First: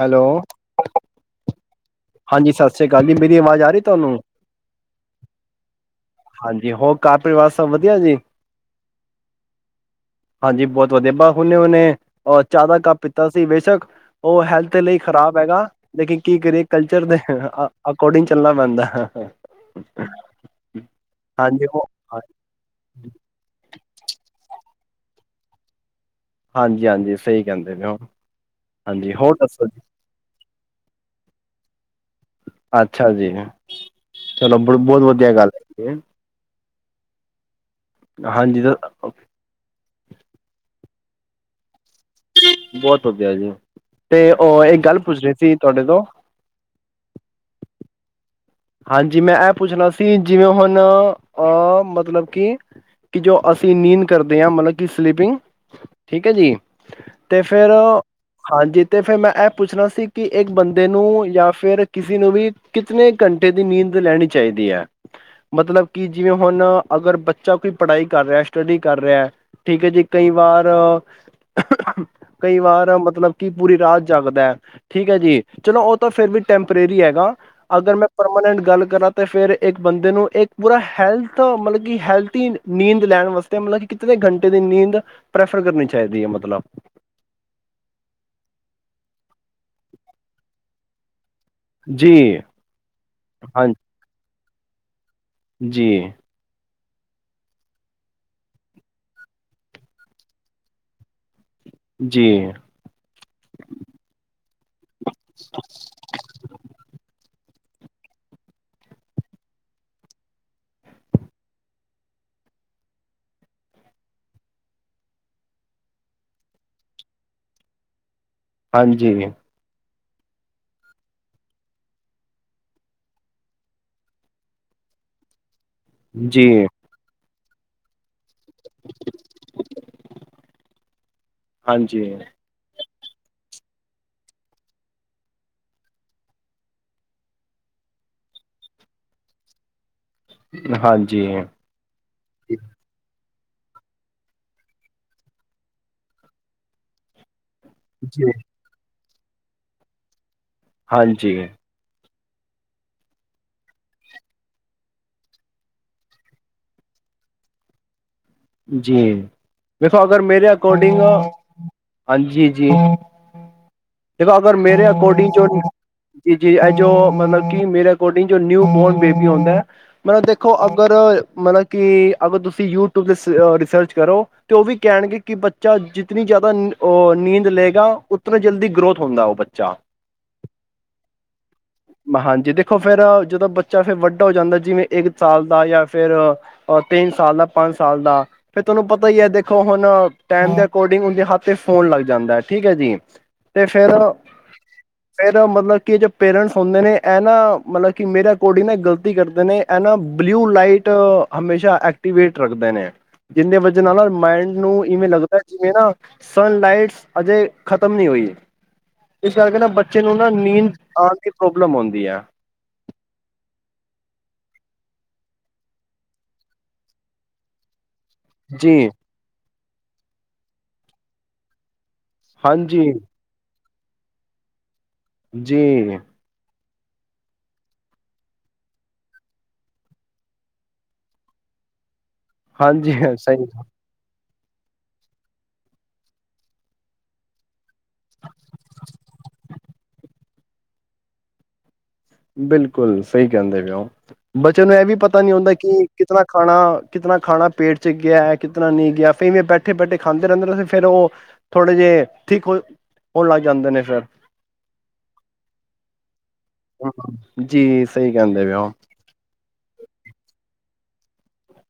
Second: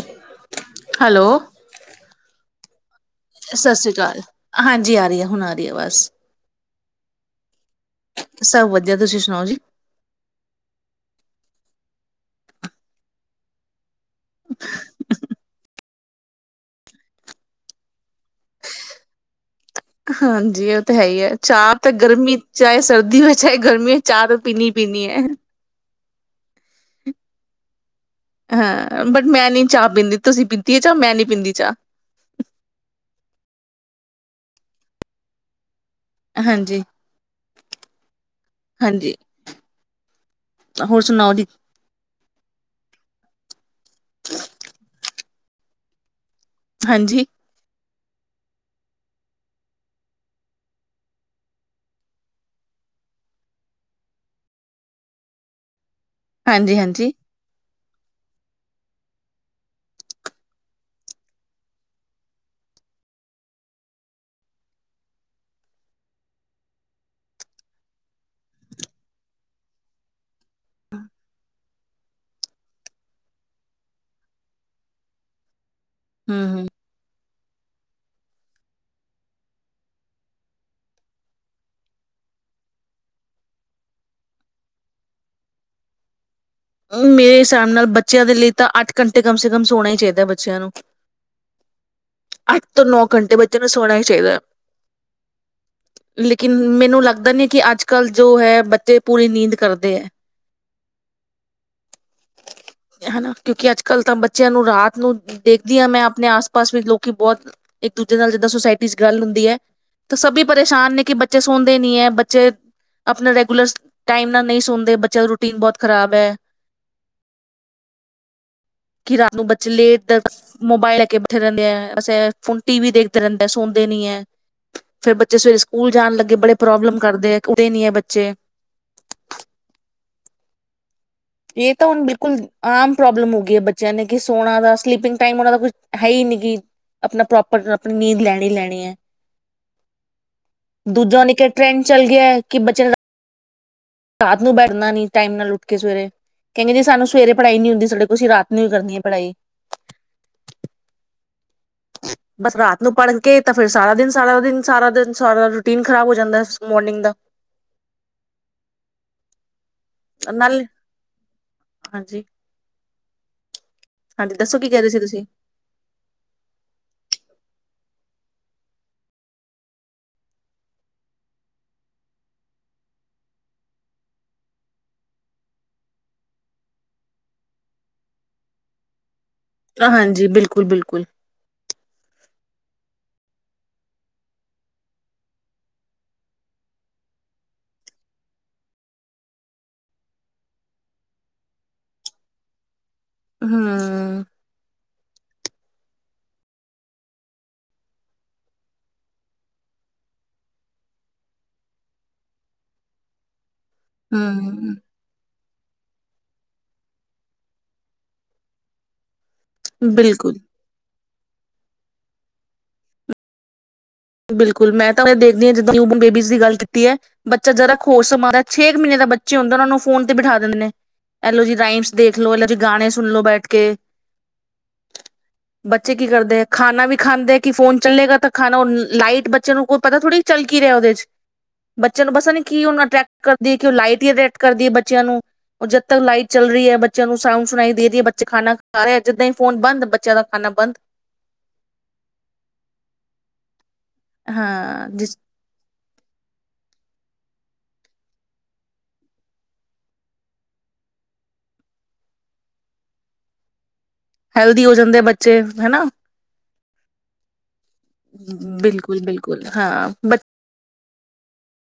Hello hello. ਹਾਂਜੀ ਸਤਿ ਸ਼੍ਰੀ ਸਤਿ ਸ੍ਰੀ ਅਕਾਲ ਹਾਂਜੀ ਆ ਰਹੀ ਹੈ ਹੁਣ ਆ ਰਹੀ ਹੈ ਅਵਾਜ [unintelligible] ਸਭ ਵਧੀਆ ਜੀ ਤੁਸੀਂ ਸੁਣਾਓ ਜੀ? ਹਾਂਜੀ ਬਹੁਤ ਵਧੀਆ ਬ ਹੁਣੇ ਹੁਣੇ ਚਾਹ ਕੱਪ ਪੀਤਾ ਸੀ ਬੇਸ਼ੱਕ ਉਹ ਹੈਲਥ ਲਈ ਖ਼ਰਾਬ ਹੈਗਾ ਲੇਕਿਨ ਕੀ ਕਰੀਏ ਕਲਚਰ ਦੇ ਅਕੋਰਡਿੰਗ ਚੱਲਣਾ ਪੈਂਦਾ ਹਾਂਜੀ ਉਹ ਤਾਂ ਹੈ ਹੀ ਹੈ ਹਾਂਜੀ ਚਾਹ ਉਹ ਤਾਂ ਹਾਂ- ਗਰਮੀ ਚਾਹੇ ਸਰਦੀ ਹੋ ਚਾਹੇ ਗਰਮੀ ਹੋ ਚਾਹ ਤਾਂ ਪੀਣੀ ਪੀਣੀ ਏ ਹਾਂਜੀ ਹਾਂਜੀ ਸਹੀ ਕਹਿੰਦੇ ਨੇ ਉਹ ਹਾਂ ਹਾਂਜੀ ਬਟ ਹੋਰ ਮੈਂ ਨੀ ਦੱਸੋ ਜੀ ਚਾਹ ਪੀਂਦੀ ਤੁਸੀਂ ਪੀਤੀ ਹੈ ਚਾਹ ਮੈਂ ਨੀ ਪੀਂਦੀ ਚਾਹ ਅੱਛਾ ਜੀ ਚਲੋ ਬਹੁਤ ਵਧੀਆ ਗੱਲ ਹੈ ਹਾਂਜੀ ਹਾਂਜੀ ਤਾਂ ਹੋਰ ਸੁਣਾਓ ਦੀ ਬਹੁਤ ਵਧੀਆ ਜੀ ਤੇ ਉਹ ਇੱਕ ਗੱਲ ਪੁੱਛਣੀ ਤੁਹਾਡੇ ਤੋਂ ਹਾਂਜੀ ਹਾਂਜੀ ਮੈਂ ਇਹ ਪੁੱਛਣਾ ਸੀ ਜਿਵੇਂ ਹੁਣ ਅ ਮਤਲਬ ਕਿ ਕਿ ਜੋ ਅਸੀਂ ਨੀਂਦ ਕਰਦੇ ਹਾਂ ਮਤਲਬ ਕਿ ਸਲੀਪਿੰਗ ਠੀਕ ਹੈ ਜੀ ਹਾਂਜੀ ਹਾਂਜੀ। ਅਤੇ ਫਿਰ ਹਾਂਜੀ ਤੇ ਫੇਿਰ ਮੈਂ ਇਹ ਪੁੱਛਣਾ ਸੀ ਕਿ ਇੱਕ ਬੰਦੇ ਨੂੰ ਜਾਂ ਫਿਰ ਕਿਸੇ ਨੂੰ ਵੀ ਕਿਤਨੇ ਘੰਟੇ ਦੀ ਨੀਂਦ ਲੈਣੀ ਚਾਹੀਦੀ ਹੈ ਮਤਲਬ ਕਿ ਜਿਵੇਂ ਹੁਣ ਅਗਰ ਬੱਚਾ ਕੋਈ ਪੜ੍ਹਾਈ ਕਰ ਰਿਹਾ ਸਟੱਡੀ ਕਰ ਰਿਹਾ ਠੀਕ ਹੈ ਜੀ ਕਈ ਵਾਰ ਕਈ ਵਾਰ ਮਤਲਬ ਕਿ ਪੂਰੀ ਰਾਤ ਜਗਦਾ ਠੀਕ ਹੈ ਜੀ ਚਲੋ ਉਹ ਤਾਂ ਫਿਰ ਵੀ ਹੂੰ ਟੈਂਪਰੇਰੀ ਹੈਗਾ ਅਗਰ ਮੈਂ ਪਰਮਾਨੈਂਟ ਗੱਲ ਕਰਾਂ ਤੇ ਫਿਰਰ ਇੱਕ ਬੰਦੇ ਨੂੰ ਇੱਕ ਪੂਰਾ ਹੈਲਥ ਮਤਲਬ ਕਿ ਹੈਲਥੀ ਨੀਂਦ ਲੈਣ ਵਾਸਤੇ ਮਤਲਬ ਕਿਤੇ ਘੰਟੇ ਦੀ ਨੀਂਦ ਪ੍ਰੈਫਰ ਕਰਨੀ ਚਾਹੀਦੀ ਹੈ ਮਤਲਬ ਮੇਰੇ ਹਿਸਾਬ ਨਾਲ ਬੱਚਿਆਂ ਦੇ ਲਈ ਤਾਂ ਅੱਠ ਘੰਟੇ ਕਮ ਸੇ ਕਮ ਸੋਣਾ ਹੀ ਚਾਹੀਦਾ ਬੱਚਿਆਂ ਨੂੰ ਜੀ, ਅੱਠ ਤੋਂ ਨੌ ਘੰਟੇ ਬੱਚੇ ਹਾਂ ਨੂੰ ਸੋਣਾ ਹੀ ਚਾਹੀਦਾ ਜੀ ਲੇਕਿਨ ਮੈਨੂੰ ਲੱਗਦਾ ਨ ਕਿ ਅੱਜ ਕੱਲ੍ਹ ਜੋ ਹੈ ਬੱਚੇ ਪੂਰੀ ਨੀਂਦ ਕਰਦੇ ਹੈ ਜੀ, ਹਨਾ ਕਿਉਂਕਿ ਅੱਜ ਕੱਲ੍ਹ ਤਾਂ ਬੱਚਿਆਂ ਨੂੰ ਰਾਤ ਨੂੰ ਦੇਖਦੀ ਹਾਂ ਮੈਂ ਆਪਣੇ ਆਸ ਪਾਸ ਵਿੱਚ ਲੋਕੀ ਬਹੁਤ ਇੱਕ ਦੂਜੇ ਨਾਲ ਜਿੱਦਾਂ ਸੁੋਸਾਇਟੀ ਚ ਗੱਲ ਹੁੰਦੀ ਹੈ ਤਾਂ ਸਭ ਪਰੇਸ਼ਾਨ ਨੇ ਕਿ ਬੱਚੇ ਸੌਦੇ ਨੀ ਏ ਬੱਚੇ ਆਪਣਾ ਰੈਗੂਲਰ ਟਾਈਮ ਨਾਲ ਨਹੀਂ ਸੌਦੇ ਬੱਚਿਆਂ ਦਾ ਰੂਟੀਨ ਬਹੁਤ ਖਰਾਬ ਹੈ ਘਰਾ ਹਾਂਜੀ, ਨੂੰ ਬਚ ਲੇਟ ਮੋਬਾਇਲ ਲੈ ਕੇ ਬੈਠੇ ਰਹਿੰਦੇ ਆ ਅਂ ਹ ਟੀ ਵੀ ਦੇਖਦੇ ਰਹਿੰਦੇ ਸੁਣਦੇ ਨੀ ਹੈ ਫੇਰ ਬੱਚੇ ਸਵੇਰੇ ਸਕੂਲ ਜਾਣ ਲੱਗੇ ਬੜੇ ਜੀ, ਪ੍ਰੋਬਲਮ ਕਰਦੇ ਆ ਉੱਠਦੇ ਨੀ ਹੈ ਬੱਚੇ ਇਹ ਤਾਂ ਹੁਣ ਹਾਂਜੀ, ਬਿਲਕੁਲ ਆਮ ਪ੍ਰੋਬਲਮ ਹੋ ਗਈ ਹੈ ਬੱਚਿਆਂ ਨੇ ਕਿ ਸੋਨਾ ਦਾ ਸਲਿਪਿੰਗ ਟਾਈਮ ਉਹਨਾਂ ਦਾ ਕੁਛ ਹੈ ਹੀ ਨੀ ਕਿ ਆਪਣਾ ਪ੍ਰੋਪਰ ਆਪਣੀ ਨੀਂਦ ਲੈਣੀ ਹੀ ਲੈਣੀ ਹੈ ਦੂਜਾ ਹਾਂਜੀ, ਨ ਇੱਕ ਟ੍ਰੈਂਡ ਚੱਲ ਗਿਆ ਕਿ ਬੱਚਿਆਂ ਰਾਤ ਨੂੰ ਬੈਠਣਾ ਨੀ ਟਾਈਮ ਨਾਲ ਉੱਠ ਕੇ ਸਵੇਰੇ ਕਹਿੰਦੇ ਜ ਸਾਨੂੰ ਸਵੇਰੇ ਪੜਾਈ ਨਹੀ ਹੁੰਦੀ ਸਾਡੇ ਕੋਲ ਅਸੀ ਜੀ, ਰਾਤ ਨੂੰ ਹੀ ਕਰਨੀ ਹੈ ਪੜਾਈ ਹਾਂਜੀ ਬਸ ਰਾਤ ਨੂੰ ਪੜ੍ਹ ਕੇ ਤਾਂ ਫਿਰ ਸਾਰਾ ਦਿਨ ਸਾਰਾ ਦਿਨ ਸਾਰਾ ਦਿਨ ਸਾਰਾ ਰੂਟੀਨ ਖ਼ਰਾਬ ਹੋ ਜਾਂਦਾ ਮੋਰਨਿੰਗ ਦਾ ਜੀ ਦੇਖੋ ਅਗਰ ਮੇਰੇ ਨਾਲ ਅਕੋਰਡਿੰਗ ਹਾਂਜੀ ਜੀ ਹਾਂਜੀ ਦੇਖੋ ਅਗਰ ਦੱਸੋ ਕੀ ਕਹਿ ਰਹੇ ਮੇਰੇ ਸੀ ਤੁਸੀਂ ਅਕੋਡਿੰਗ ਜੋ ਜੀ ਜੀ ਇਹ ਜੋ ਮਤਲਬ ਕਿ ਮੇਰੇ ਿੰ ਨਿਊ ਬੋਰਨ ਬੇਬੀ ਹੁੰਦਾ ਹੈ ਮਤਲਬ ਦੇਖੋ ਅਗਰ ਮਤਲਬ ਕਿ ਅਗਰ ਤੁਸੀਂ ਯੂ ਰਿਸਰਚ ਕਰੋ ਤੇ ਉਹ ਵੀ ਕਹਿਣਗੇ ਕਿ ਬੱਚਾ ਜਿਤਨੀ ਜ਼ਿਆਦਾ ਨੀਂਦ ਲਏਗਾ ਉਤਨਾ ਜਲਦੀ ਗਰੋਥ ਹੁੰਦਾ ਉਹ ਬੱਚਾ ਹਾਂਜੀ ਬਿਲਕੁਲ ਬਿਲਕੁਲ ਹਾਂਜੀ ਦੇਖੋ ਫੇਿਰ ਜਦੋਂ ਬੱਚਾ ਫਿਰ ਵੱਡਾ ਹੋ ਜਾਂਦਾ ਜਿਵੇਂ ਇੱਕ ਸਾਲ ਦਾ ਜਾਂ ਫੇਿਰ ਤਿੰਨ ਸਾਲ ਦਾ ਪੰਜ ਸਾਲ ਦਾ ਫਿਰ ਤੁਹਾਨੂੰ ਪਤਾ ਹੀ ਹੈ ਦੇਖੋ ਹੁਣ ਟਾਈਮ ਦੇ ਅਕੋਰਡਿੰਗ ਉਹਦੇ ਹੱਥ ਤੇ ਫੋਨ ਲੱਗ ਜਾਂਦਾ ਹੈ ਠੀਕ ਹੈ ਜੀ ਤੇ ਫੇਰ ਹਮ ਫਿਰ ਮਤਲਬ ਕਿ ਜੌ ਪੇਰੈਂਟਸ ਹੁੰਦੇ ਨੇ ਇਹ ਨਾ ਮਤਲਬ ਕਿ ਮੇਰਾ ਐਕਾਰਡਿੰਗ ਨਾ ਗ਼ਲਤੀ ਕਰਦੇ ਨੇ ਇਹ ਨਾ ਬਲਿਊ ਲਾਈਟ ਹਮੇਸ਼ਾ ਐਕਟੀਵੇਟ ਰੱਖਦੇ ਨੇ ਜਿੰਨੇ ਵਜ ਨਾਲ ਮਾਇਂਡ ਹਮ ਨੂੰ ਇ ਵੇਂ ਲੱਗ ਜਿਵੇਂ ਨਾ ਸਨ ਲਾਈਟਸ ਅਜੇ ਖਤਮ ਨਹੀਂ ਹੋਈ ਇਸ ਕਰਕੇ ਨਾ ਬੱਚੇ ਨੂੰ ਨਾ ਬਿਲਕੁਲ ਨੀਂਦ ਆਉਣ ਪ੍ਰੋਬਲਮ ਆਉਂਦੀ ਆ ਬਿਲਕੁਲ ਮੈਂ ਤਾਂ ਦੇਖਦੀ ਹਾਂ ਜਿੱਦਾਂ ਬੇਬੀਜ਼ ਦੀ ਗੱਲ ਕੀਤੀ ਹੈ ਬੱਚਾ ਜਰਾ ਹੋਸ਼ ਸੰਭਾਲ਼ ੇ ਜੀ ਮਹੀਨੇ ਦਾ ਬੱਚੇ ਹੁੰਦੇ ਉਹਨਾਂ ਨੂੰ ਫੋਨ ਤੇ ਬਿਠਾ ਦਿੰਦੇ ਨੇ ਐਲੋ ਜੀ ਰਾਈ ਦੇਖਲੋ ਇਹਨਾਂ ਚ ਗਾਣੇ ਹਾਂਜੀ ਸੁਣ ਲੋ ਬੈਠ ਕੇ ਬੱਚੇ ਜੀ ਕੀ ਕਰਦੇ ਹੈ ਖਾਣਾ ਵੀ ਖਾਂਦੇ ਕਿ ਫੋਨ ਚੱਲੇਗਾ ਤਾਂ ਖਾਣਾ ਲਾਈਟ ਬੱਚੇ ਨੂੰ ਕੋਈ ਪਤਾ ਥੋੜ੍ਹੀ ਚਲ ਕੀ ਰਿਹਾ ਉਹਦੇ ਚ ਬੱਚ ਨੂੰ ਬਸ ਨ ਕੀ ਉਹਨੂੰ ਹਾਂਜੀ ਅਟ੍ਰੈਟ ਸਹੀ ਕਰਦੀ ਹੈ ਕਿ ਉਹ ਲਾਈਟ ਕਰਦੀ ਹੈ ਬੱਚਿਆਂ ਨੂੰ ਜਦ ਤੱਕ ਲਾਈਟ ਚੱਲ ਰਹੀ ਹੈ ਬੱਚਿਆਂ ਨੂੰ ਸਾਊਂਡ ਸੁਣਾਈ ਦੇ ਰਹੀ ਹੈ ਬੱਚੇ ਖਾਣਾ ਖਾ ਰਹੇ ਜਿੱਦਾਂ ਹੀ ਫ਼ੋਨ ਬੰਦ ਬੱਚਿਆਂ ਦਾ ਖਾਣਾ ਬੰਦ ਬਿਲਕੁਲ ਸਹੀ ਕਹਿੰਦੇ ਪਏਓ ਬੱਚੇ ਨੂੰ ਇਹ ਹਾਂ ਵੀ ਜਿਸ ਪਤਾ ਨੀ ਹੁੰਦਾ ਕਿ ਕਿਤਨਾ ਖਾਣਾ ਕਿਤਨਾ ਖਾਣਾ ਪੇਟ ਚ ਗਿਆ ਕਿਤਨਾ ਨਹੀਂ ਗਿਆ ਫੇਵੇਂ ਬੈਠੇ ਬੈਠੇ ਖਾਂਦੇ ਰਹਿੰਦੇ ਰ ਸੀ ਫੇਿਰ ਉਹ ਥੋੜ੍ਹੇ ਜਿਹੇ ਠੀਕ ਹੋ ਹੋਣ ਲੱਗ ਜਾਂਦੇ ਨੇ ਫੇਿਰ ਹੈਲਦੀ ਹੋ ਜਾਂਦੇ ਬੱਚੇ ਹਨਾ ਹਾਂ ਬਿਲਕੁਲ ਬਿਲਕੁਲ ਹਾਂ ਬ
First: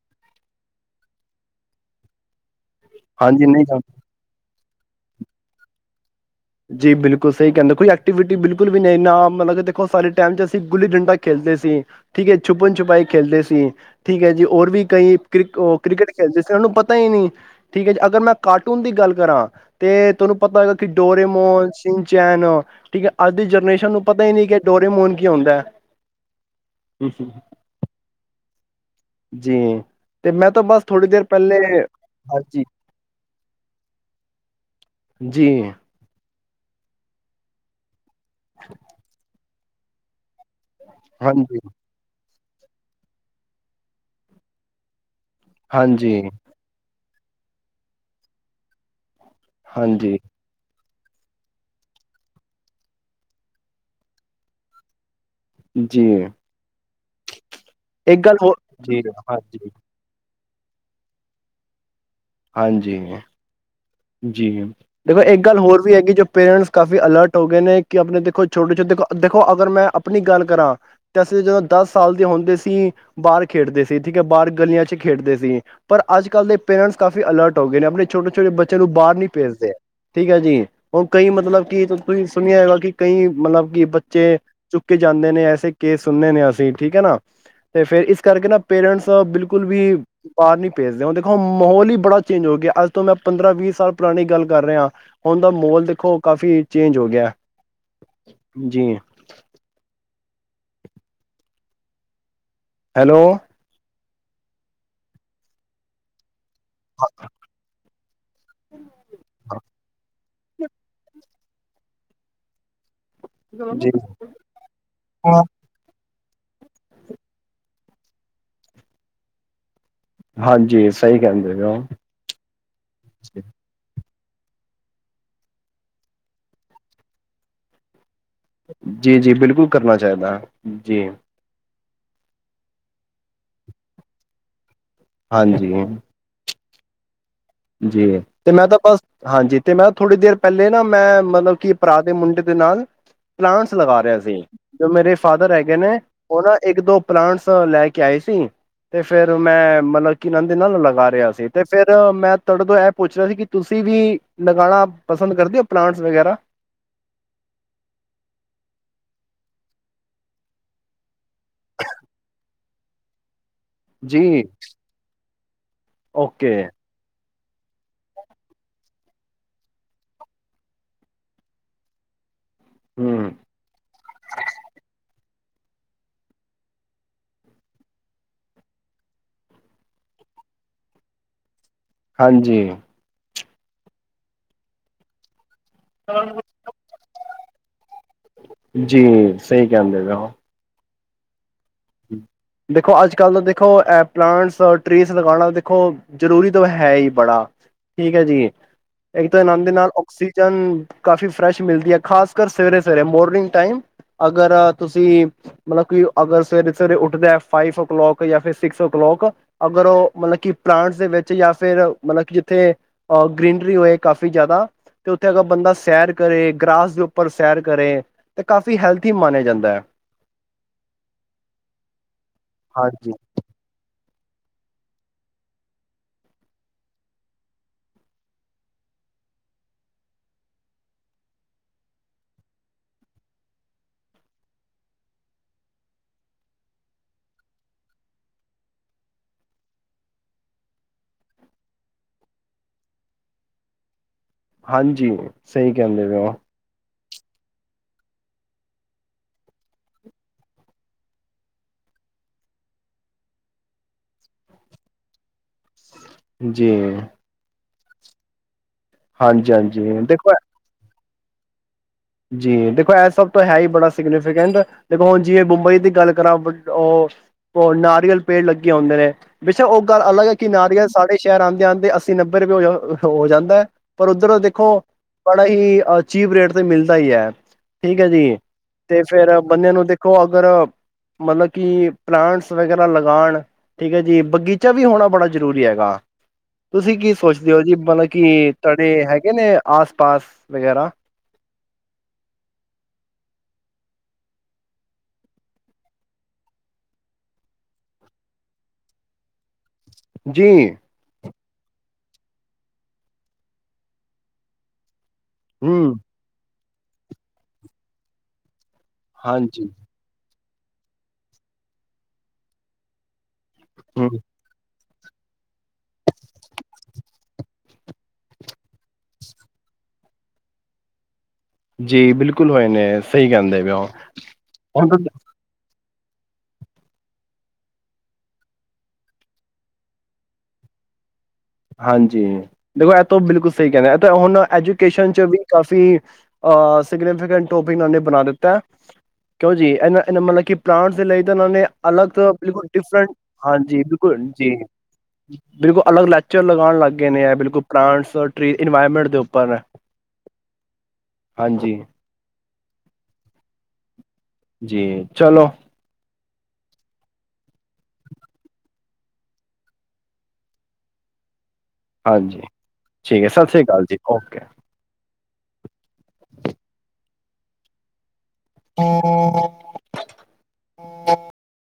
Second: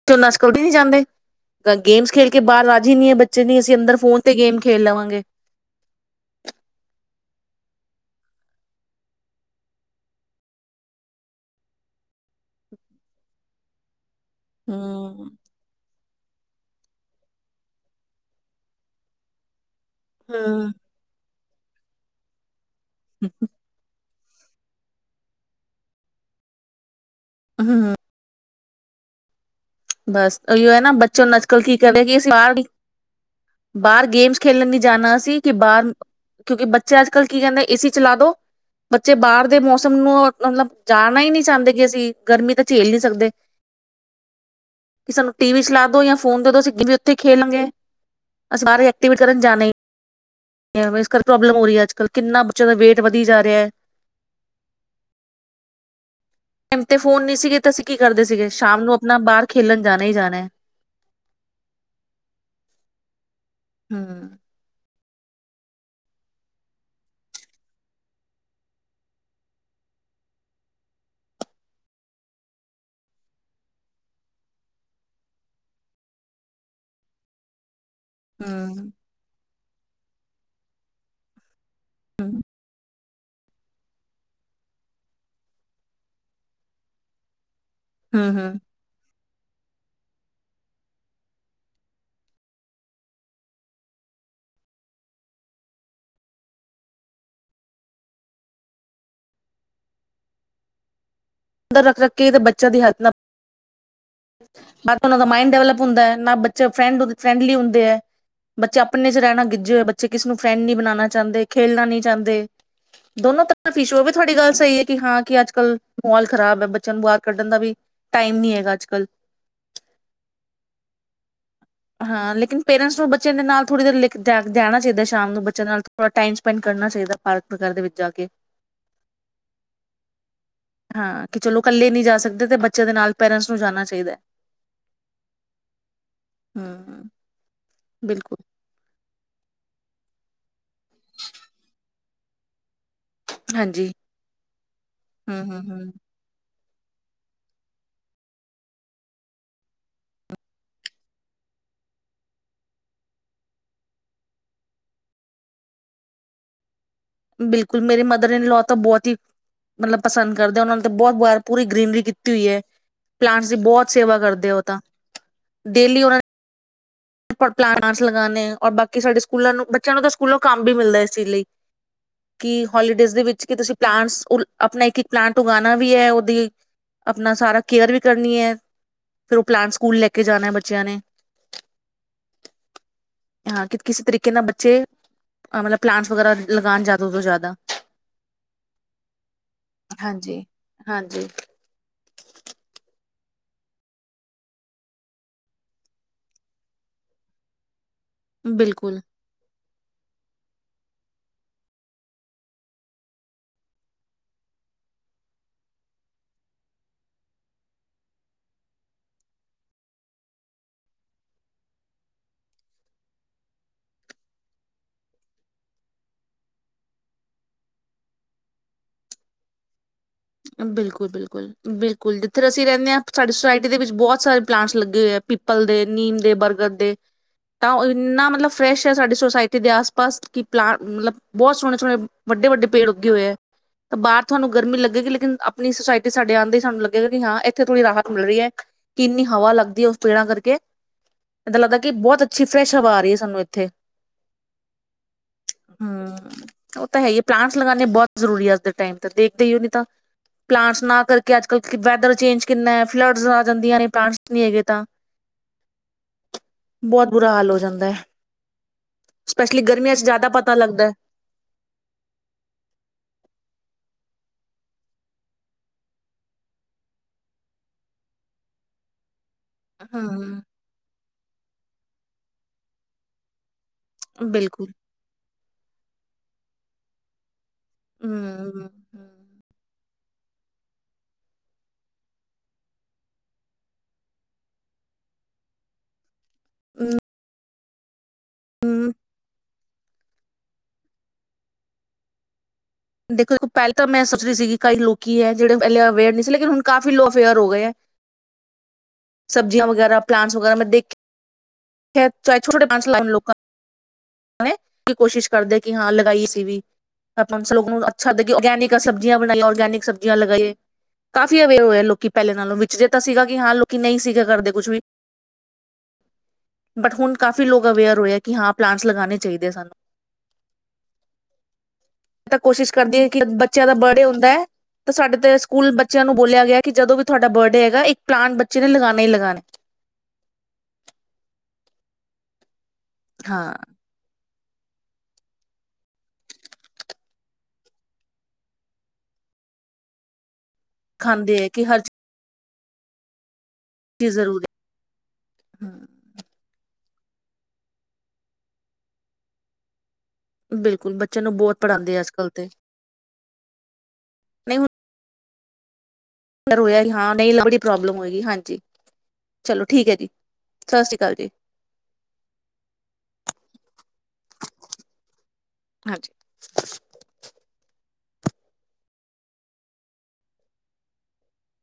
ਚੋ ਨਸਕਲਦੀ ਨਹੀਂੀ ਜਾਂਦੇ ਗੇਮਸ ਖੇਡ ਕੇ ਬਾਹਰ ਨਹੀਂੀ ਬੱਚੇ ਹਾਂਜੀ ਨ ਨਹੀਂ ਅਸੀਂ ਅੰਦਰ ਫੋਨ ਤੇ ਗੇਮ ਖੇਲ ਲਵਾਂਗੇ ਜੀ ਬਿਲਕੁਲ ਸਹੀ ਕਹਿੰਦਾ ਕੋਈ ਐਕਟੀਵਿਟੀ ਬਿਲਕੁਲ ਵੀ ਨਹੀਂ ਨਾ ਮਤਲਬ ਕਿ ਦੇਖੋ ਸਾਡੇ ਟਾਈਮ ਚ ਅਸੀਂ ਗੁੱਲੀ ਡੰਡਾ ਖੇਡਦੇ ਸੀ ਠੀ ਛੁਪ ਛੁਪਾਈ ਖੇਲ ਸੀ ਤੇ ਠੀਕ ਹੈ ਜੀ ਹੋਰ ਵੀ ਕਈ ਹੂੰ ਕ੍ਰਿਕ ਉਹ ਕ੍ਰਿਕਟ ਜਿਸੇ ਉਹਨੂੰ ਪਤਾ ਹੀ ਨਹੀਂੀ ਠੀਕ ਹੈ ਜੀ ਅਗਰ ਮੈਂ ਕਾਰਟੂਨ ਦੀ ਗੱਲ ਕਰਾਂ ਤੇ ਤੁਹਾਨੂੰ ਪਤਾ ਹੂੰ ਹੈਗਾ ਕਿ ਹ ਮੋਹਨ ਸਿੰਘ ਚੈਾਨੋ ਠੀਕ ਹੈ ਅੱਜ ਦੀ ਜਨਰੇਸ਼ਨ ਨੂੰ ਪਤਾ ਹੀ ਨਹੀਂੀ ਕਿ ਡੋਰੇਮੋਨ ਕੀ ਆਉਂਦਾ ਹ ਹਮ ਹਮ ਜੀ ਤੇ ਬਸ ਮੈਂ ਤਾਂ ਉ ਹੈ ਨਾ ਥੋੜ੍ਹੀ ਦੇਰ ਬੱਚਿਆਂ ਨੂੰ ਪਹਿਲੇ ਅੱਜਕੱਲ ਕੀ ਕਰ ਰਿਹਾ ਕਿ ਅਸੀਂ ਬਾਹਰ ਹਾਂਜੀ ਬਾਹਰ ਗੇਮਸ ਖੇਲਣ ਨੀ ਜਾਣਾ ਅ ਸੀ ਜੀ ਕਿ ਬਾਹਰ ਕਿਉਂਕਿ ਬੱਚ ਅੱਜ ਕੱਲ ਕੀ ਕਹਿੰਦੇ ਇਸ ਸੀ ਚਲਾ ਦੋ ਬੱਚੇ ਬਾਹਰ ਦੇ ਮੌਸਮ ਨੂੰ ਮਤਲਬ ਜਾਣਾ ਹੀ ਨਹੀਂ ਹਾਂਜੀ ਚਾਹੁੰਦੇ ਕਿ ਅਸੀਂ ਗਰਮੀ ਤਾਂ ਝੇਲ ਨਹੀਂ ਸਕਦੇ। ਕਿ ਸਾਨੂੰ ਟੀ ਵੀ ਚਲਾ ਦੋ ਯਾ ਹਾਂਜੀ ਫੋਨ ਦੇ ਦੋ ਅਸੀ ਗਿ ਉੱਥੇ ਖੇਲਣਾਂਗੇ, ਅ ਸਾਰੇ ਟੀਵਰ ਕਰਨ ਜਾਨਾ ਈ ਹਾਂਜੀ ਇਸ ਕਰਕੇ ਪ੍ਰੋਬਲਮ ਹੋ ਰਹੀ ਹੈ ਅੱਜ ਕਲ, ਕਿੰਨਾ ਬੱਚਿਆਂ ਦਾ ਵੇਟ ਵਧੀ ਜਾ ਰਿਹਾ ਹੈ। ਜੀ। ਟਾਈਮ ਤੇ ਫੋਨ ਨਹੀਂ ਸੀਗੇ ਤੇ ਅਸੀਂ ਕੀ ਇੱਕ ਕਰਦੇ ਗੱਲ ਸੀਗੇ? ਹੋਰ ਸ਼ਾਮ ਨੂੰ ਜੀ ਆਪਣਾ ਬਾਹਰ ਹਾਂਜੀ ਖੇਲਣ ਜਾਣਾ ਹੀ ਜਾਣਾ ਏ। ਹਾਂਜੀ। ਹੂੰ ਜੀ। ਦੇਖੋ ਇੱਕ ਗੱਲ ਹੋਰ ਵੀ ਹੈਗੀ ਜੋ ਪੇਰੈਂਟਸ ਕਾਫ਼ੀ ਅਲਰਟ ਹੋ ਗਏ ਨੇ, ਕਿ ਆਪਣੇ ਦੇਖੋ ਛੋਟੇ-ਛੋਟੇ ਦੇਖੋ, ਦੇਖੋ ਅਗਰ ਮੈਂ ਆਪਣੀ ਗੱਲ ਕਰਾਂ ਤਾਂ ਅਸੀਂ ਜਦੋਂ ਦਸ ਸਾਲ ਦੇ ਹੁੰਦੇ ਸੀ, ਬਾਹਰ ਖੇਡਦੇ ਸੀ ਠੀਕ ਹੈ, ਬਾਹਰ ਗਲੀਆਂ ਚ ਖੇਡਦੇ ਸੀ, ਪਰ ਅੱਜ ਕੱਲ੍ਹ ਦੇ ਪੇਰੈਂਟਸ ਕਾਫ਼ੀ ਅਲਰਟ ਹੋ ਗਏ ਨੇ ਆਪਣੇ ਛੋਟੇ-ਛੋਟੇ ਬੱਚੇ ਹਮ। ਨੂੰ ਬਾਹਰ ਨਹੀਂ ਭੇਜਦੇ, ਠੀਕ ਹੈ ਜੀ, ਹੁਣ ਕਈ ਮਤਲਬ ਕੀ ਤੁਸੀਂ ਹੂੰ ਸੁਣਿਆ ਹੋਗਾ ਕਿ ਕਈ ਮਤਲਬ ਕਿ ਬੱਚੇ ਚੁੱਕੇ ਜਾਂਦੇ ਨੇ, ਐਸੇ ਕੇਸ ਸੁਣਣੇ ਨੇ ਅਸੀਂ, ਠੀਕ ਹੈ ਨਾ। ਤੇ ਫੇਰ ਇਸ ਹੂੰ ਕਰਕੇ ਹੂੰ ਨਾ ਪੇਰੈਂਟਸ ਤ ਬਿਲਕੁਲ ਵੀ ਬਾਹਰ ਨੀ ਭੇਜਦੇੁ, ਹੁੰਣ ਦੇਖੋ ਮਾਹੌਲ ਹੀ ਬੜਾ ਚੇਂਜ ਹੋ ਗਿਆ, ਅੱਜ ਤੋਂ ਮੈਂ ਪੰਦਰਾਂ, ਵੀਹ ਸਾਲ ਪੁਰਾਣੀ ਗੱਲ ਕਰ ਰਹੇ ਹਾਂ, ਹੁਣ ਦਾ ਮਾਹੌਲ ਦੇਖੋ ਕਾਫ਼ੀ ਚੇਂਜ ਹੋ ਗਿਆ। ਜੀ। ਅੰਦਰ ਰੱਖ-ਰੱਖ ਕੇ ਇਹਦੇ ਬੱ ਬੱਚਿਆਂ ਦੀ ਹੈਲਥ ਨਾਲ ਹੈਲੋ ਨਾ ਤੇ ਉਹਨਾਂ ਦਾ ਮਾਇੰਡ ਡਿਵਲਪ ਹੁੰਦਾ ਹੈ, ਨਾ ਬ ਚਾ ਫਰੈਂਡ ਓਦੇ ਫਰੈਂਡਲੀ ਹੁੰਦੇ ਹੈ, ਬੱਚੇ ਆਪਣੇ ਚ ਰਹਿਣਾ ਗਿੱਜੇ ਹੋਏ ਬੱਚੇ ਕਿਸੇ ਨੂੰ ਫਰੈਂਡ ਨੀ ਬਣਾਉਣਾ ਚਾਹੁੰਦੇ, ਖੇਲਣਾ ਨਹੀਂ ਚਾਹੁੰਦੇ। ਦੋਨੋ ਤਰਫ ਜੀ ਇਸ਼ੂ ਵੇ, ਉਹ ਵੀ ਤੁਹਾਡੀ ਗੱਲ ਸਹੀ ਹੈ, ਕਿ ਹਾਂ ਕਿ ਅੱਜ ਕੱਲ੍ਹ ਮਾਹੌਲ ਖ਼ਰਾਬ ਹੈ, ਬੱਚਿਆਂ ਨੂੰ ਬਾਹਰ ਕੱਢਣ ਦਾ ਵੀ ਟਾਈਮ ਨੀ ਹੈਗਾ ਅੱਜ ਕੱਲ। ਹਾਂਜੀ, ਸਹੀ ਕਹਿੰਦੇ। ਪਏ ਹੋ ਹਾਂ ਲੇਕਿਨ ਪੇਰੈਂਟਸ ਨੂੰ ਬੱਚਿਆਂ ਦੇ ਨਾਲ ਥੋੜ੍ਹੀ ਦੇਰ ਦੇ ਦੇਹਿਣਾ ਚਾਹੀਦਾ ਸ਼ਾਮ ਨੂੰ ਬੱਚਿਆਂ ਨਾਲ, ਥੋੜ੍ਹਾ ਟਾਈਮ ਸਪੈਂਡ ਕਰਨਾ ਚਾਹੀਦਾ ਪਾਰਕ ਵਗੈਰਾ ਦੇ ਵਿੱਚ ਜਾ ਕੇ। ਜੀ-ਜੀ, ਬਿਲਕੁਲ ਕਰਨਾ ਚਾਹੀਦਾ। ਜੀ। ਇਕੱਲੇ ਨਹੀਂ ਜਾ ਸਕਦੇ, ਤੇ ਬੱਚਿਆਂ ਦੇ ਨਾਲ ਪੇਰੈਂਟਸ ਨੂੰ ਜਾਣਾ ਚਾਹੀਦਾ ਹੈ। ਹਾਂਜੀ। ਹਮ-ਹਮ। ਜੀ, ਤੇ ਮੈਂ ਤਾਂ ਬਸ ਹਾਂਜੀ, ਤੇ ਮੈਂ ਥੋੜ੍ਹੀ ਦੇਰ ਪਹਿਲੇ ਨਾ, ਮੈਂ ਮਤਲਬ ਕਿ ਪਰਾ ਦੇ ਮੁੰਡੇ ਦੇ ਨਾਲ ਪਲਾਂਟਸ ਹਾਂਜੀ ਲਗਾ ਰਿਹਾ ਸੀ, ਜੋ ਮੇਰੇ ਹੂੰ ਫਾਦਰ ਹੂੰ ਹੈਗੇ ਨੇ, ਹੂੰ ਉਹ ਨਾ ਇੱਕ ਦੋ ਪਲਾਂਟਸ ਲੈ ਕੇ ਆਏ ਸੀ, ਤੇ ਫਿਰ ਮੈਂ ਮਤਲਬ ਕਿ ਨਾਲ ਦੇ ਨਾਲ ਲਗਾ ਰਿਹਾ ਸੀ, ਤੇ ਫਿਰ ਮੈਂ ਤੁਹਾਡੇ ਤੋਂ ਇਹ ਪੁੱਛਣਾ ਸੀ ਕਿ ਤੁਸੀਂ ਵੀ ਨਗਾਉਣਾ ਪਸੰਦ ਕਰਦੇ ਹੋ ਪਲਾਂਟਸ ਵਗੈਰਾ ਬਿਲਕੁਲ ਮੇਰੇ ਮਦਰ ਇਡ ਲੋਅ ਤਾਂ ਬਹੁਤ ਹੀ ਮਤਲਬ ਪਸੰਦ ਕਰਦੇ ਉਹਨਾਂ ਨੂੰ ਤਾਂ ਬਹੁਤ ਗਰ ਪੂਰੀ ਗ੍ਰੀਨਰੀ ਕੀਤੀ ਹੋਈ ਹੈ ਪਲਾਂਟਸ ਅਸੀਂ ਬਹੁਤ ਸੇਵਾ ਜੀ ਕਰਦੇ ਹ ਉਹ ਤਾਂ ਓਕੇ ਪਲਾਨਟਸ ਲਗਾਣੇ ਔ ਬਾਕੀ ਕਿ ਸਾਡੇ ਸਕੂਲਾਂ ਨੂੰ ਬੱਚਿਆਂ ਨੂੰ ਤਾਂ ਸਕੂਲੋਂ ਕੰਮ ਵੀ ਮਿਲਦਾ ਇਸ ਚੀਜ਼ ਲਈ ਕਿ ਹੋਲੀਡੇਜ਼ ਦੇ ਹਮ ਵਿੱਚ ਕਿ ਤੁਸੀਂ ਪਲਾਂਟਸ ਆਪਣਾ ਇੱਕ ਇੱਕ ਪਲਾਂਟ ਤੋਂ ਗਉਣਾ ਵੀ ਹੈ ਉਹਦੀ ਆਪਣਾ ਸਾਰਾ ਕੇਅਰ ਵੀ ਕਰਨੀ ਹੈ, ਫਿਰ ਉਹ ਪਲਾਨ ਸਕੂਲ ਲੈ ਕੇ ਜਾਣਾ ਬੱਚਿਆਂ ਨੇ ਹਾਂਜੀ ਹਾਂ, ਕਿ ਕਿਸੇ ਤਰੀਕੇ ਨਾਲ ਬੱਚੇ ਅ ਮਤਲਬ ਕ੍ਲਾਂਸ ਵਗੈਰਾ ਲਗਾਉਣ [unintelligible] ਜ਼ਿਆਦਾ ਤੋਂ ਜ਼ਿਆਦਾ [unintelligible] ਜੀ ਸਹੀ ਕਹਿੰਦੇ ਪੇ ਓ ਹਾਂਜੀ, ਹਾਂਜੀ ਦੇਖੋ ਅੱਜ-ਕੱਲ ਦੇਖੋ ਅ ਪਲਾਂਟਸ ਟਰੀਜ਼ ਲਗਾਉਣਾ ਦੇਖੋ ਜ਼ਰੂਰੀ ਤਾਂ ਹੈ ਹੀ ਬੜਾ ਠੀਕ ਹੈ ਜੀ ਬਿਲਕੁਲ। ਇੱਕ ਤਾਂ ਆਨੰਦ ਦੇ ਨਾਲ ਆਕਸੀਜਨ ਕਾਫੀ ਫਰੈਸ਼ ਮਿਲਦੀ ਹੈ, ਖਾਸ ਕਰ ਸਵੇਰੇ ਸਵੇਰੇ ਮੋਰਨਿੰਗ ਟਾਈਮ ਅਗਰ ਤੁਸੀਂ ਮਤਲਬ ਕਿ ਅਗਰ ਸਵੇਰੇ ਸਵੇਰੇ ਉੱਠਦਾ ਫਾਈਵ ਓ ਕ੍ਲਾਕ ਜਾਂ ਫਿਰ ਸਿਕਸ ਓ ਕਲਲਾਕ ਅਗਰ ਉਹ ਮਤਲਬ ਕਿ ਪਲਾਂਟਸ ਦੇ ਵਿੱਚ ਜਾਂ ਫਿਰ ਮਤਲਬ ਕਿ ਜਿੱਥੇ ਗ੍ਰੀਨਰੀ ਹੋਏ ਕਾਫ਼ੀ ਜ਼ਿਆਦਾ ਤੇ ਉੱਥੇ ਅਗਰ ਬੰਦਾ ਸੈਰ ਕਰੇ ਗਰਸ ਦੇ ਉੱਪਰ ਸੈਰ ਕਰੇ ਤਾਂ ਕਾਫ਼ੀ ਹੈਲਥੀ ਮਨਿਆ ਜਾਂਦਾ ਹੈ ਬਿਲਕੁਲ-ਬਿਲਕੁਲ ਬਿਲਕੁਲ ਜਿੱਥੇ ਅਸੀਂ ਰਹਿੰਦੇ ਹਾਂ ਹਾਂਜੀ ਸਾਡੀ ਸੁੋਸਾਇਟੀ ਦੇ ਵਿੱਚ ਬਹੁਤ ਬਹੁਤ ਸਾਰੇ ਪਲਾਂਟਸ ਲੱਗੇ ਹੋਏ ਹੈ, ਪਿੱਪਲ ਦੇ ਨੀਮ ਦੇ ਬਰਗਰ ਦੇ ਤਾਂ ਇੰਨਾ ਮਤਲਬ ਫਰੈਸ਼ ਹੈ ਸਾਡੀ ਸੋਸਾਇਟੀ ਦੇ ਆਸ ਪਾਸ ਕਿ ਪਲਾਂਟ ਮਤਲਬ ਬਹੁਤ ਸੋਹਣੇ ਸੋਹਣੇ ਵੱਡੇ ਵੱਡੇ ਪੇੜ ਉੱਗੇ ਹੋਏ ਹੈ ਤਾਂ ਬਾਹਰ ਤੁਹਾਨੂੰ ਗਰਮੀ ਲੱਗੇਗੀ ਆਪਣੀ ਸੁੋਸਾਇਟੀ ਸਾਡੇ ਆਉਂਦੇ ਹੀ ਸਾਨੂੰ ਲੱਗੇਗਾ ਕਿ ਹਾਂ ਇੱਥੇ ਥੋੜ੍ਹੀ ਰਾਹਤ ਮਿਲ ਰਹੀ ਹੈ ਕਿ ਇੰਨੀ ਹਵਾ ਲੱਗਦੀ ਹੈ ਉਸੜਾ ਕਰਕੇ ਇਦ ਲੱਗਦਾ ਕਿ ਬਹੁਤ ਅੱਛੀ ਫਰੈਸ਼ ਹਵਾ ਆ ਰਹੀ ਹੈ ਸਾਨੂੰ ਇੱਥੇ ਹਾਂਜੀ ਸਹੀ ਕਹਿੰਦੇ ਪੇ ਹੋ ਹੂੰ ਉਹ ਤਾਂ ਹੈ ਹੀ ਪਲਾਂਟਸ ਲਗਾਉਂਣੇ ਬਹੁਤ ਜ਼ਰੂਰੀ ਹੈ ਅੱਜ ਦੇ ਟਾਈਮ ਤੇ ਦੇਖਦੇ ਹੀ ਹੀ ਤਾਂ ਪਲਾਂਟਸ ਨਾ ਕਰਕੇ ਅੱਜ ਕੱਲ੍ਹ ਵੈਦਰ ਚੇਂਜ ਕਿੰਨਾ ਹੈ, ਫਲੱਡਸ ਆ ਜਾਂਦੀਆਂ ਨੇ ਪਲਾਂਟਸ ਨਹੀਂ ਹੈਗੇ ਤਾਂ ਜੀ ਬਹੁਤ ਬੁਰਾ ਹਾਲ ਹੋ ਜਾਂਦਾ ਹੈ ਹਾਂਜੀ ਸਪੈਸ਼ਲੀ ਗਰਮੀਆਂ ਹਾਂਜੀ ਚ ਜ਼ਿਆਦਾ ਦੇਖੋ ਪਤਾ ਲੱਗਦਾ ਹੈ ਜੀ ਦੇਖੋ ਇਹ ਸਭ ਤੋਂ ਹੈ, ਹੀ ਬੜਾ ਸਿਗਨੀਫਿਕੈਂਟ ਦੇਖੋ ਹੁਣ ਜਿਵੇਂ ਬੰਬਈ ਦੀ ਗੱਲ ਕਰਾਂ ਉਹ ਨਾਰੀਅਲ ਪੇੜ ਲੱਗੇ ਹੁੰਦੇ ਨੇ ਬੇਛਕ ਉਹ ਗੱਲ ਅਲੱਗ ਹੈ, ਕਿ ਹੂੰ ਨਰਿਯ੍ਮਲ ਦ ਸਾਰੇ ਸ਼ਹਿਰ ਆਉਂਦੇ-ਆਉਂਦੇ ਅੱਸੀ ਨੰਬੇ ਰੁਪਏ ਹੋ ਹੋ ਜਾਂਦਾ ਹੈ ਪਰ ਉੱਧਰ ਬਿਲਕੁਲ ਦੇਖੋ ਬੜ ਹੀ ਅਹ ਚੀਪ ਰੇਟ ਤੇ ਮਿਲਦੀ ਦਾ ਹੀ ਹੈ ਠੀਕ ਹੈ ਜੀ ਹੂੰ ਤੇ ਫੇਰ ਬੰਦਿਆਂ ਨੂੰ ਦੇ ਦੇੋ ਅਗਰ ਮਤਲਬ ਕਿ ਪਲਾਂਟਸ ਵਗੈਰਾ ਲਗਾਉਣ ਠੀਕ ਹੈ, ਜੀ ਬਗੀਚਾ ਵੀ ਹੋਣਾ ਬੜਾ ਜਰੂਰੀ ਹੈਗਾ, ਹੂੰ ਤੁਸੀਂ ਕੀ ਸੋਚਦੇ ਹੋ ਜੀ ਮਤਲਬ ਕੀ ਤੁਹਾਡੇ ਹੈਗੇ ਨੇ ਆਸ ਪਾਸ ਵਗੈਰਾ ਦੇਖੋ ਦੇੋ ਪਹਿਲਾਂ ਤਾਂ ਮੈਂ ਸੋਚ ਰਹੀ ਸੀਗੀ ਕਈ ਲੋਕੀ ਹੈ ਜਿਹੜੇ ਪਹਿਲੇ ਅਵੇਅਰ ਨਹੀਂ ਸੀ ਲੇਕਿਨ ਹੁਣ ਕਾਫ਼ੀ ਲੋ ਅਵੇਅਰ ਹੋ ਗਏ ਹੈ ਸਬਜ਼ੀਆਂ ਵਗੈਰਾ ਪਲਨਟਸ ਵਗੈਰਾ ਜੀ ਮ ਹੈ ਚਾਹੇ ਛੋਟੇੇ ਡਾਂਸ ਲ ਲੋਕਾਂ ਕੋਸ਼ਿਸ਼- ਕਰਦੇ ਕਿ ਹਾਂ ਹਮ ਲਗਾਈ ਆਸੀ ਵੀ ਆਪਾਂ ਸਲ ਨੂੰ ਅੱਛਾੱ ਰਗੈਨਿਕ [inaudible] ਤਾਂ ਸਬਜ਼ੀਆਂ ਬਣਾਈਆਂ ਹਾਂਜੀ, ਔਰਗੈਨਿਕ ਸਬਜ਼ੀਆਂ ਲਗਾਈਏ ਕਾਫ਼ੀ ਅਵੇਅਰ ਹੋਏ ਲੋਕੀ ਪਹਿਲੇ ਨਾਲੋਂ ਵਿੱਚ ਜੇ ਤਾਂ ਸੀਗਾ। ਕਿ ਹਾਂ ਲੋਕੀ ਨਹੀਂ, ਹੂੰ, ਸੀਗੇ ਕਰਦੇ ਕੁੱਛ ਵੀ ਬਟ ਹੁਣ ਕਾਫ਼ੀ ਲੋਕ ਅਵੇਅਰ ਹੋਏ ਆ। ਕਿ ਹਾਂ ਪਲਾਂਟਸ ਲਗਾਉਣੇ ਚਾਹੀਦੇ ਆ ਸਾਨੂੰ ਜੀ ਤਾਂ ਬਿਲਕੁਲ ਹੋਏ ਕੋਸ਼ਿਸ਼ ਨੇ ਕਰਦੇ ਏ ਕਿ ਸਹੀ ਕਹਿੰਦੇ ਬੱਚਿਆਂ ਪਏ ਦਾ ਓ। ਬਰਡੇ ਹੁੰਦਾ ਹੈ। ਤਾਂ ਸਾਡੇ ਤੇ ਸਕੂਲ ਬੱਚਿਆਂ ਨੂੰ ਬੋਲਿਆ ਗਿਆ। ਕਿ ਜਦੋਂ ਵੀ ਤੁਹਾਡਾ ਬਰਡੇ ਹੈਗਾ ਇੱਕ ਪਲਾਂਟ ਬੱਚੇ ਨੇ ਲਗਾਉਣਾ ਹੀ ਲਗਾਉਣਾ। ਹਾਂਜੀ ਦੇਖੋ ਇਹ ਤਾਂ ਉਹ ਬਿਲਕੁਲ ਹਾਂ ਸਹੀ ਕਹਿੰਦੇ ਇਹ ਤਾਂ ਹੁਣ ਐਜੂਕੇਸ਼ਨ 'ਚ ਵੀ ਕਾਫੀ ਅ ਸਿਗਨੀਫਿਕੈਂਟ ਟੋਪਿਕ ਇਨ੍ਹਾਂ ਨੇ ਬਣਾ ਦਿੱਤਾ। ਕਿਉਂ ਜੀ, ਇਹਨਾਂ ਇਹਨਾਂ ਮਤਲਬ ਕਿ ਪਲਾਂਟਸ ਦੇ ਲਈ ਤਾਂ ਖਾਂਦੇ ਇਨ੍ਹਾਂ ਹੈ ਨੇ ਕਿ ਹਰ ਅਲੱਗ ਤੋਂ ਬਿਲਕੁਲ ਡਿਫਰੈਂਟ ਹਾਂਜੀ। ਬਿਲਕੁਲ ਚੀਜ਼ ਜ਼ਰੂਰੀ ਜੀ, ਬਿਲਕੁਲ ਹੂੰ ਅਲੱਗ ਲਾਲ ਲਗਾਣ ਲੱਗ ਗਏ ਨੇ, ਏ ਬਿਲਕੁਲ ਪਲਾਂਟਸਰ ਟ੍ਰੀ ਇਨਵਾਇਰਮੈਂਟ ਦੇ ਉੱਪਰ ਬਿਲਕੁਲ ਬੱਚਿਆਂ ਨੂੰ ਬਹੁਤ ਹਾਂਜੀ, ਪੜਾਉਂਦੇ ਆ ਅੱਜ ਕੱਲ੍ਹ ਤੇ ਜੀ ਚਲੋ। ਰੋਇਆ ਨਹੀ ਹਾਂ ਨਹੀਂ ਬੜੀ ਪ੍ਰੋਬਲਮ ਹੋਏਗੀ। ਹਾਂਜੀ ਚਲੋ ਠੀਕ ਹੈ। ਜੀ ਸਤਿ ਸ਼੍ਰੀ ਅਕਾਲ ਜੀ। ਹਾਂਜੀ, ਠੀਕ ਹੈ। ਸਤਿ ਸ੍ਰੀ ਅਕਾਲ ਜੀ, ਓਕੇ ਹਾਂਜੀ- ਹਮ [unintelligible]